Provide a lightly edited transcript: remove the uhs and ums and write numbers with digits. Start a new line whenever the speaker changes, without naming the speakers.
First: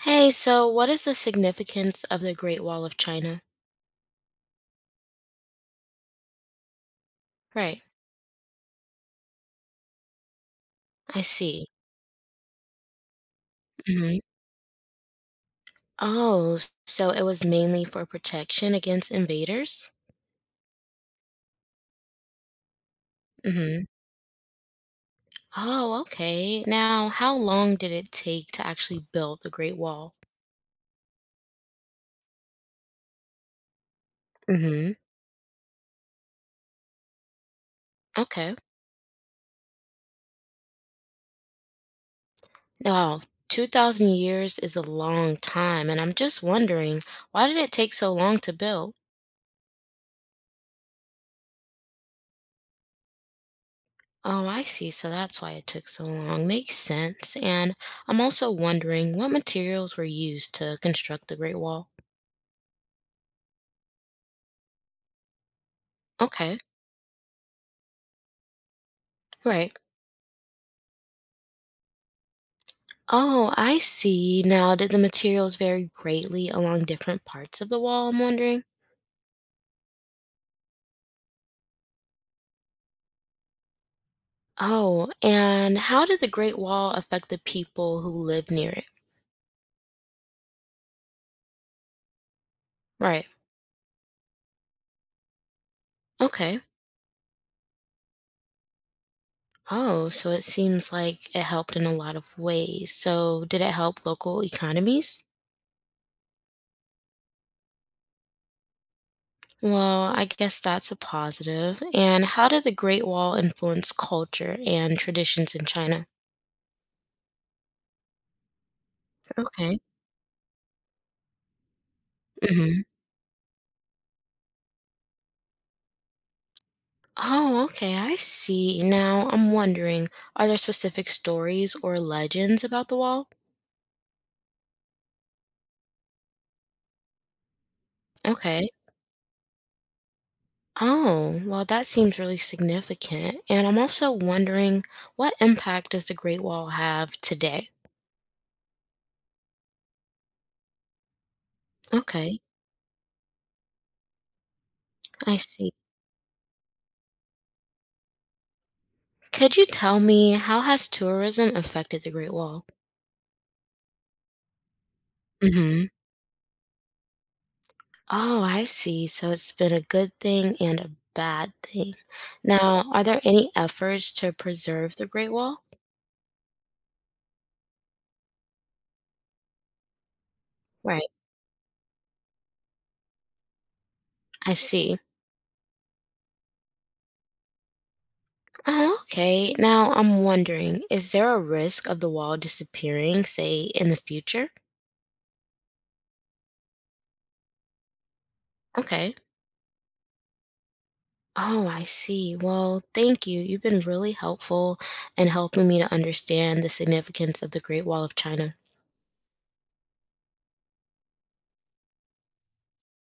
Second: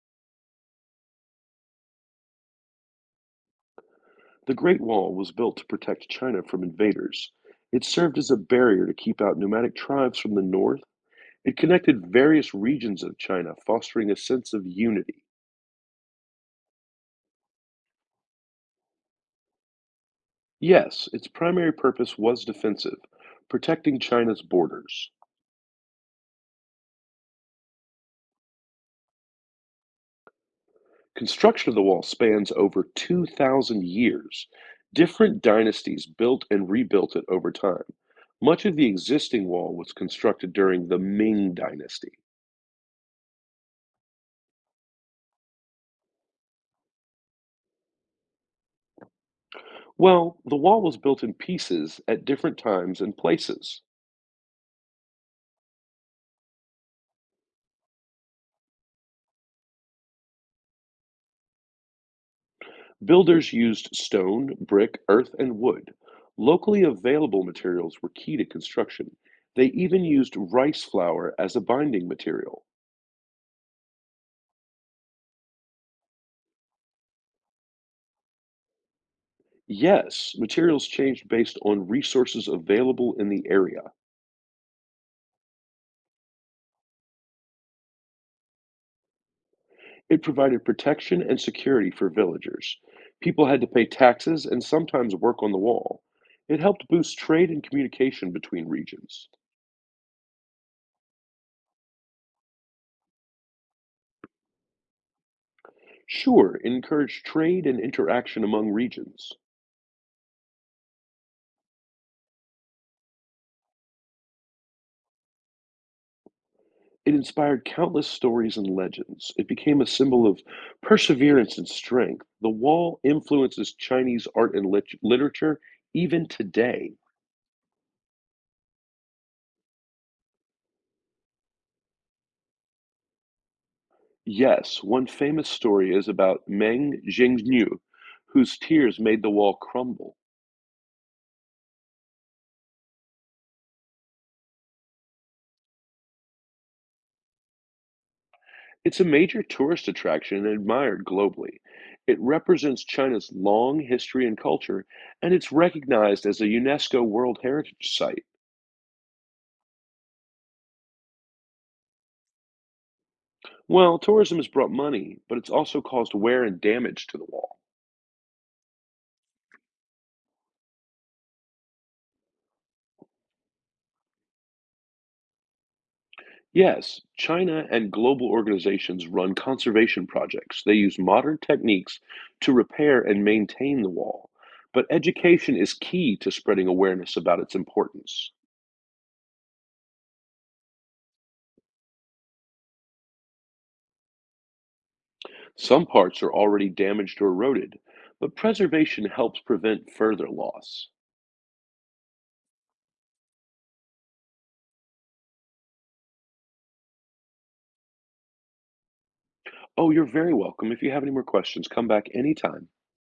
Hey, so what is the significance of the Great Wall of China?
The Great Wall was built to protect China from invaders.
Right,
It served as a barrier to keep out nomadic tribes from the north.
I
It
see.
connected various regions of China, fostering a
hmm
sense of unity.
Oh, so it was mainly for protection against invaders?
Yes, its primary purpose was defensive,
hmm
protecting China's borders.
Oh, okay. Now, how long did it take to actually build the Great Wall?
Construction of the wall spans over 2,000 years.
hmm
Different dynasties built and rebuilt it over time.
Okay.
Much of the existing wall was constructed during the Ming Dynasty.
Wow, 2,000 years is a long time, and I'm just wondering, why did it take so long to build?
Well, the wall was built in pieces at different times and places.
Oh, I see. So that's why it took so long. Makes sense. And I'm also wondering, what materials were used to construct the Great Wall?
Builders used stone, brick, earth, and wood.
Okay,
Locally available materials were key to construction. They
right.
even used rice flour as a binding material.
Oh, I see. Now, did the materials vary greatly along different parts of the wall? I'm wondering.
Yes, materials changed based on resources available in the area.
Oh, and how did the Great Wall affect the people who live near it?
It provided protection and security for villagers.
Right.
People had to pay taxes and sometimes work on the wall. It
Okay.
helped boost trade and communication between regions.
Oh, so it seems like it helped in a lot of ways. So, did it help local economies?
Sure encouraged trade and interaction among regions.
Well, I guess that's a positive. And how did the Great Wall influence culture and traditions in China?
It inspired countless stories and legends. It
Okay.
became a symbol of perseverance and strength. The
hmm
wall influences Chinese art and literature even today.
Oh, okay, I see. Now I'm wondering, are there specific stories or legends about the wall?
Yes, one famous story is about Meng Jingnu, whose
Okay.
tears made the wall crumble.
Oh, well, that seems really significant. And I'm also wondering, what impact does the Great Wall have today?
It's a major tourist attraction and admired globally. It
Okay,
represents China's long history and culture, and
I
it's
see.
recognized as a UNESCO World Heritage Site.
Could you tell me, how has tourism affected the Great Wall?
Well, tourism has brought money, but it's also
Mm-hmm.
caused wear and damage to the wall.
Oh, I see. So it's been a good thing and a bad thing. Now, are there any efforts to preserve the Great Wall?
Yes, China and global organizations run conservation projects. They use
Right,
modern techniques to repair and maintain the wall.
I
But
see.
education is key to spreading awareness about its importance.
Oh, okay. Now I'm wondering, is there a risk of the wall disappearing, say, in the future?
Some parts are already damaged or eroded, but preservation
Okay.
helps prevent further loss.
Oh, I see. Well, thank you. You've been really helpful in helping me to understand the significance of the Great Wall of China.
Oh, you're very welcome. If you have any more questions, come back anytime.